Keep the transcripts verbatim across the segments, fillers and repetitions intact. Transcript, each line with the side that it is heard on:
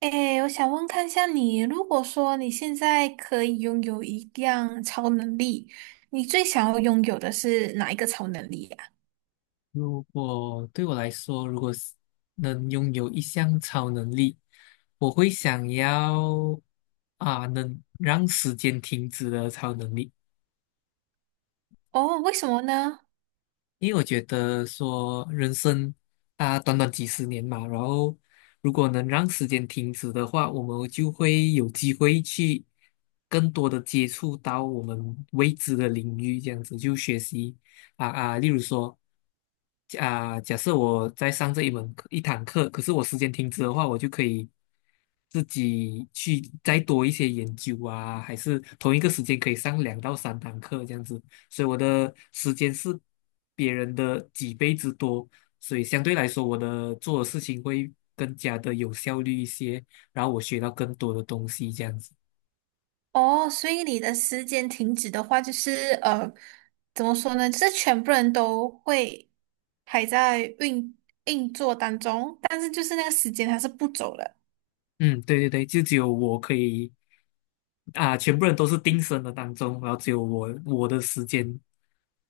right: 诶，我想问看一下你，如果说你现在可以拥有一样超能力，你最想要拥有的是哪一个超能力呀？
left: 如果对我来说，如果是能拥有一项超能力，我会想要啊，能让时间停止的超能力。
right: 哦，为什么呢？
left: 因为我觉得说人生啊，短短几十年嘛，然后如果能让时间停止的话，我们就会有机会去更多的接触到我们未知的领域，这样子就学习啊啊，例如说。假假设我在上这一门课一堂课，可是我时间停止的话，我就可以自己去再多一些研究啊，还是同一个时间可以上两到三堂课这样子。所以我的时间是别人的几倍之多，所以相对来说，我的做的事情会更加的有效率一些，然后我学到更多的东西这样子。
right: 哦，所以你的时间停止的话，就是呃，怎么说呢？就是全部人都会还在运运作当中，但是就是那个时间它是不走了。
left: 嗯，对对对，就只有我可以啊，全部人都是定身的当中，然后只有我我的时间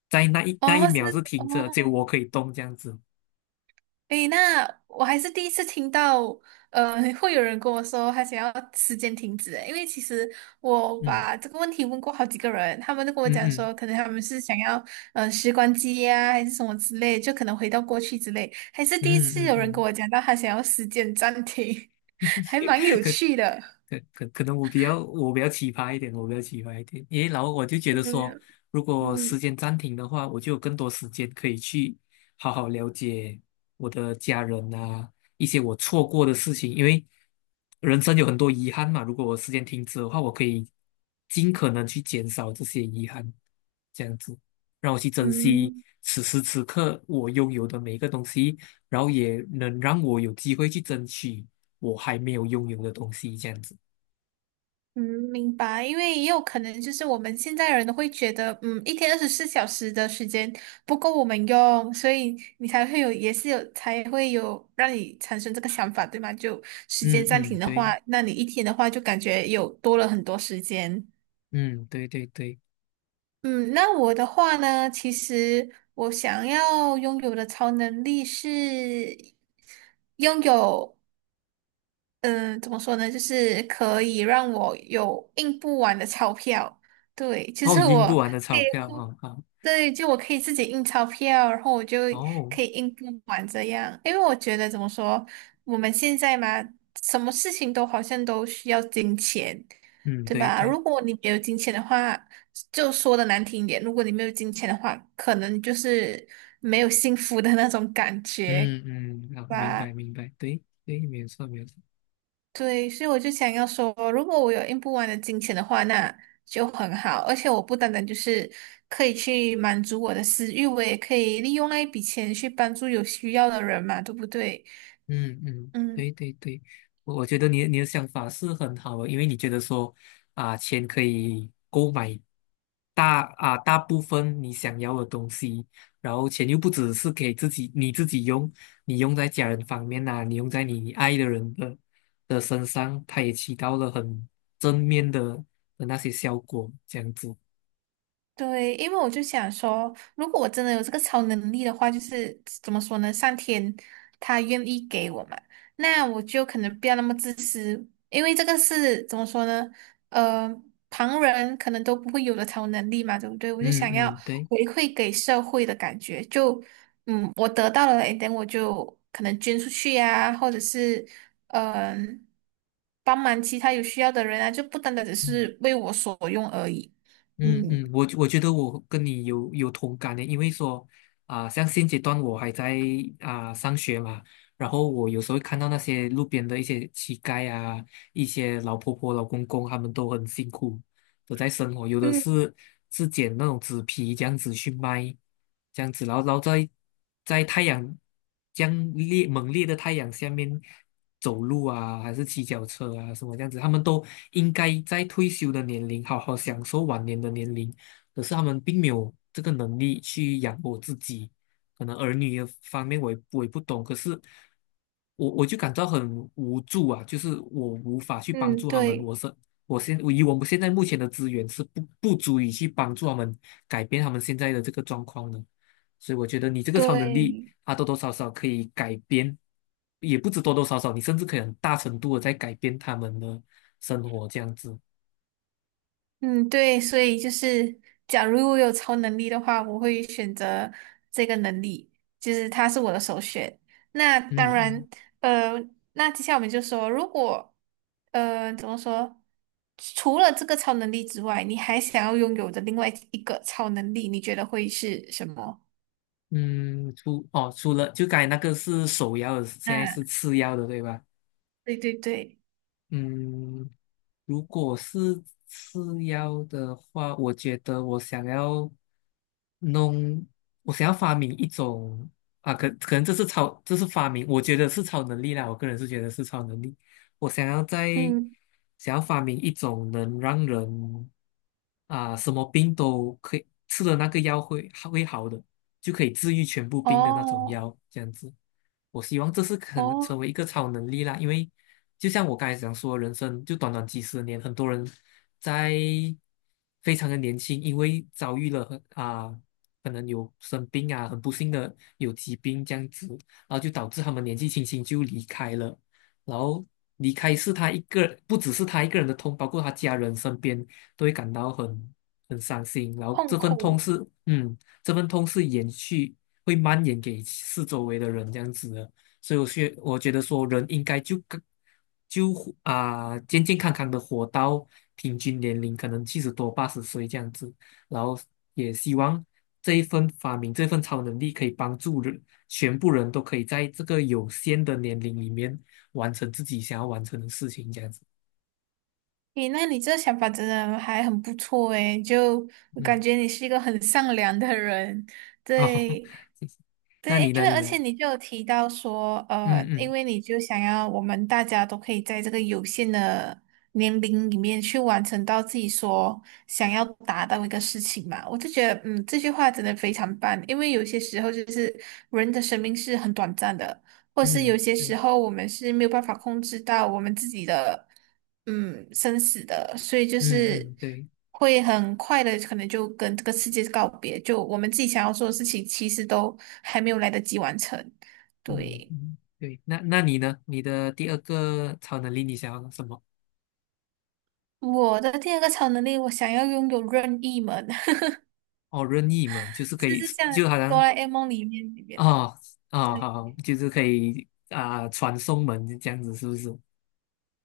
left: 在那一那一
right: 哦，是
left: 秒是
right: 哦，
left: 停着，只有我可以动这样子。
right: 诶，那我还是第一次听到，呃，会有人跟我说他想要时间停止诶，因为其实我
left: 嗯
right: 把这个问题问过好几个人，他们都跟我
left: 嗯
right: 讲
left: 嗯
right: 说，可能他们是想要呃时光机呀、还是什么之类，就可能回到过去之类，还是第一
left: 嗯
right: 次
left: 嗯
right: 有人跟
left: 嗯。
right: 我讲到他想要时间暂停，还蛮 有
left: 可
right: 趣的。
left: 可可可能我比较我比较奇葩一点，我比较奇葩一点，因为然后我就觉得说，
right: 嗯
left: 如果时
right: 嗯
left: 间暂停的话，我就有更多时间可以去好好了解我的家人啊，一些我错过的事情。因为人生有很多遗憾嘛，如果我时间停止的话，我可以尽可能去减少这些遗憾，这样子让我去珍惜
right: 嗯。
left: 此时此刻我拥有的每一个东西，然后也能让我有机会去争取我还没有拥有的东西，这样子。
right: 嗯，明白，因为也有可能就是我们现在人都会觉得，嗯，一天二十四小时的时间不够我们用，所以你才会有，也是有，才会有让你产生这个想法，对吗？就时
left: 嗯
right: 间暂
left: 嗯，
right: 停的话，
left: 对。
right: 那你一天的话就感觉有多了很多时间。
left: 嗯，对对对。
right: 嗯，那我的话呢，其实我想要拥有的超能力是拥有。嗯、呃怎么说呢？就是可以让我有印不完的钞票。对，其
left: 哦，
right: 实
left: 赢
right: 我
left: 不完的
right: 可
left: 钞
right: 以
left: 票
right: 互，
left: 哦，好。
right: 对，就我可以自己印钞票，然后我就
left: 哦。
right: 可以印不完这样。因为我觉得怎么说，我们现在嘛，什么事情都好像都需要金钱，
left: 嗯，
right: 对
left: 对
right: 吧？
left: 对。
right: 如果你没有金钱的话，就说的难听一点，如果你没有金钱的话，可能就是没有幸福的那种感觉
left: 嗯嗯。啊，明白
right: 吧。
left: 明白，对对，没有错没有错。
right: 对，所以我就想要说，如果我有用不完的金钱的话，那就很好。而且我不单单就是可以去满足我的私欲，我也可以利用那一笔钱去帮助有需要的人嘛，对不对？
left: 嗯嗯，
right: 嗯。
left: 对对对，我我觉得你的你的想法是很好的，因为你觉得说啊，钱可以购买大啊大部分你想要的东西，然后钱又不只是给自己你自己用，你用在家人方面呐、你用在你爱的人的的身上，它也起到了很正面的的那些效果，这样子。
right: 对，因为我就想说，如果我真的有这个超能力的话，就是怎么说呢？上天他愿意给我嘛，那我就可能不要那么自私，因为这个是怎么说呢？呃，旁人可能都不会有的超能力嘛，对不对？我就
left: 嗯
right: 想要
left: 嗯，对。
right: 回馈给社会的感觉，就嗯，我得到了，等我就可能捐出去呀、或者是嗯、帮忙其他有需要的人啊，就不单单只
left: 嗯
right: 是为我所用而已。
left: 嗯嗯，
right: 嗯，
left: 我我觉得我跟你有有同感的，因为说啊、像现阶段我还在啊、上学嘛。然后我有时候会看到那些路边的一些乞丐啊，一些老婆婆、老公公，他们都很辛苦，都在生活，有的
right: 嗯
left: 是是捡那种纸皮这样子去卖。这样子，然后然后在在太阳这样烈猛烈的太阳下面走路啊，还是骑脚车啊什么这样子。他们都应该在退休的年龄好好享受晚年的年龄，可是他们并没有这个能力去养活自己。可能儿女的方面我也我也不懂，可是。我我就感到很无助啊，就是我无法去帮
right: 嗯，
left: 助他们。
right: 对
left: 我是我现我以我们现在目前的资源是不不足以去帮助他们改变他们现在的这个状况的。所以我觉得你这个超能力，
right: 对，
left: 啊多多少少可以改变，也不止多多少少，你甚至可以很大程度的在改变他们的生活这样子。
right: 嗯对，所以就是，假如我有超能力的话，我会选择这个能力，就是它是我的首选。那当
left: 嗯
right: 然，呃，那接下来我们就说，如果呃怎么说，除了这个超能力之外，你还想要拥有的另外一个超能力，你觉得会是什么？
left: 嗯嗯，除哦除了就刚才那个是首要的，现在
right: 啊，
left: 是次要的，对吧？
right: 对对对，
left: 嗯，如果是次要的话，我觉得我想要弄，我想要发明一种啊，可可能这是超，这是发明，我觉得是超能力啦。我个人是觉得是超能力。我想要在
right: 嗯，
left: 想要发明一种能让人啊什么病都可以吃的那个药会会好的，就可以治愈全部病的那种
right: 哦
left: 药，这样子。我希望这是可能
right: 哦，
left: 成为一个超能力啦，因为就像我刚才讲说，人生就短短几十年。很多人在非常的年轻，因为遭遇了很啊、可能有生病啊，很不幸的有疾病这样子，然后就导致他们年纪轻轻就离开了。然后离开是他一个，不只是他一个人的痛，包括他家人身边都会感到很很伤心，然后
right: 痛
left: 这份痛
right: 苦。
left: 是，嗯，这份痛是延续，会蔓延给四周围的人这样子的。所以我觉我觉得说人应该就跟就啊、健健康康的活到平均年龄，可能七十多八十岁这样子，然后也希望这一份发明这份超能力可以帮助人全部人都可以在这个有限的年龄里面完成自己想要完成的事情，这样子。
right: 诶，那你这想法真的还很不错诶，就我感
left: 嗯。
right: 觉你是一个很善良的人，
left: 哦。
right: 对，
left: 谢谢。那
right: 对，
left: 你
right: 因
left: 呢？
right: 为
left: 你
right: 而
left: 呢？
right: 且你就有提到说，
left: 嗯
right: 呃，因
left: 嗯
right: 为你就想要我们大家都可以在这个有限的年龄里面去完成到自己所想要达到一个事情嘛，我就觉得，嗯，这句话真的非常棒，因为有些时候就是人的生命是很短暂的，或是有
left: 嗯，
right: 些
left: 对。
right: 时候我们是没有办法控制到我们自己的。嗯生死的，所以就
left: 嗯
right: 是
left: 嗯，对。
right: 会很快的，可能就跟这个世界告别。就我们自己想要做的事情，其实都还没有来得及完成。
left: 嗯
right: 对，
left: 嗯，对。那那你呢？你的第二个超能力你想要什么？
right: 我的第二个超能力，我想要拥有任意门，
left: 哦，任意门就是可
right: 就
left: 以。
right: 是像
left: 就好
right: 哆
left: 像。
right: 啦 A 梦里面里面的。
left: 哦。哦好，就是可以啊、传送门这样子，是不是？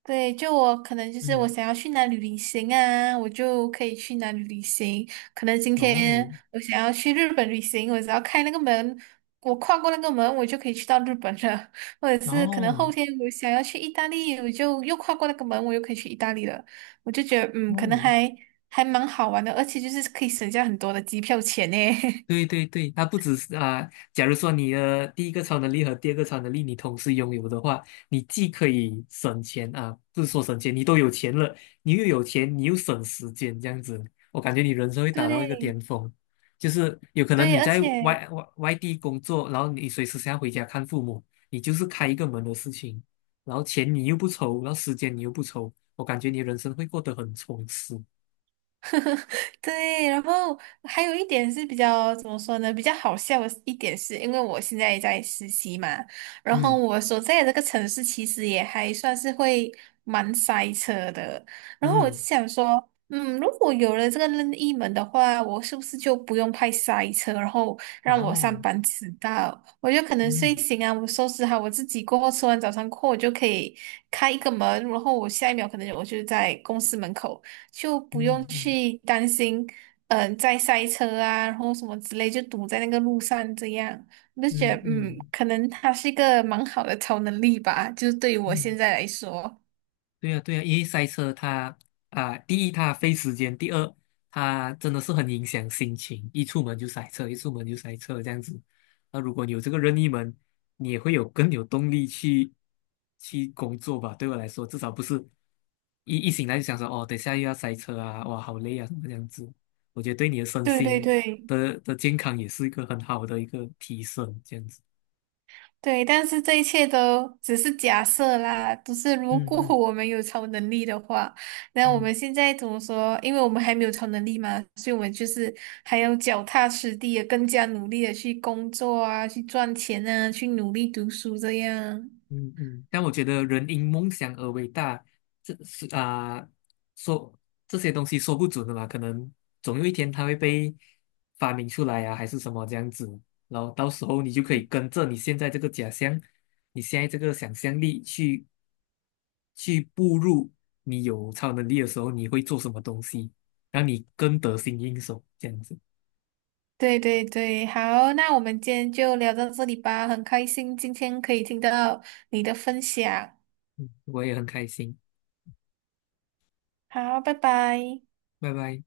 right: 对，就我可能就是我
left: 嗯。
right: 想要去哪里旅行啊，我就可以去哪里旅行。可能今
left: 哦。
right: 天我想要去日本旅行，我只要开那个门，我跨过那个门，我就可以去到日本了。或者是可能后
left: 哦。
right: 天我想要去意大利，我就又跨过那个门，我又可以去意大利了。我就觉得，嗯，可能
left: 哦，
right: 还还蛮好玩的，而且就是可以省下很多的机票钱呢。
left: 对对对，它不只是啊、假如说你的第一个超能力和第二个超能力你同时拥有的话，你既可以省钱啊，不是说省钱，你都有钱了，你又有钱，你又省时间，这样子，我感觉你人生会达到一个
right: 对
left: 巅峰。就是有可能
right: 对，
left: 你
right: 而
left: 在
right: 且
left: 外外外地工作，然后你随时想要回家看父母，你就是开一个门的事情，然后钱你又不愁，然后时间你又不愁，我感觉你人生会过得很充实。
right: 对，然后还有一点是比较怎么说呢？比较好笑的一点是，因为我现在在实习嘛，然后
left: 嗯
right: 我所在的这个城市其实也还算是会蛮塞车的。然后我就
left: 嗯，
right: 想说，嗯，如果有了这个任意门的话，我是不是就不用怕塞车，然后
left: 然
right: 让我上
left: 后
right: 班迟到？我就可能睡
left: 嗯
right: 醒啊，我收拾好我自己过后，吃完早餐过后，我就可以开一个门，然后我下一秒可能我就在公司门口。就不用
left: 嗯嗯。
right: 去担心，嗯、在塞车啊，然后什么之类，就堵在那个路上这样，我就觉
left: 嗯
right: 得，嗯，
left: 嗯
right: 可能它是一个蛮好的超能力吧，就是对于我
left: 嗯，
right: 现在来说，
left: 对呀对呀，因为塞车它啊，第一它费时间，第二它真的是很影响心情，一出门就塞车，一出门就塞车这样子。那如果你有这个任意门，你也会有更有动力去去工作吧？对我来说，至少不是一一醒来就想说哦，等下又要塞车啊，哇，好累啊，什么这样子。我觉得对你的身
right: 对对
left: 心
right: 对
left: 的的健康也是一个很好的一个提升，这样子。
right: 对，但是这一切都只是假设啦，只是如
left: 嗯
right: 果
left: 嗯
right: 我们有超能力的话，那我
left: 嗯。
right: 们现在怎么说？因为我们还没有超能力嘛，所以我们就是还要脚踏实地的，更加努力的去工作啊，去赚钱啊，去努力读书这样。
left: 嗯嗯，但我觉得人因梦想而伟大，这是啊、说这些东西说不准的嘛，可能总有一天它会被发明出来啊，还是什么这样子。然后到时候你就可以跟着你现在这个假象，你现在这个想象力去去步入你有超能力的时候，你会做什么东西，让你更得心应手，这样子。
right: 对对对，好，那我们今天就聊到这里吧，很开心今天可以听到你的分享，
left: 我也很开心，
right: 好，拜拜。
left: 拜拜。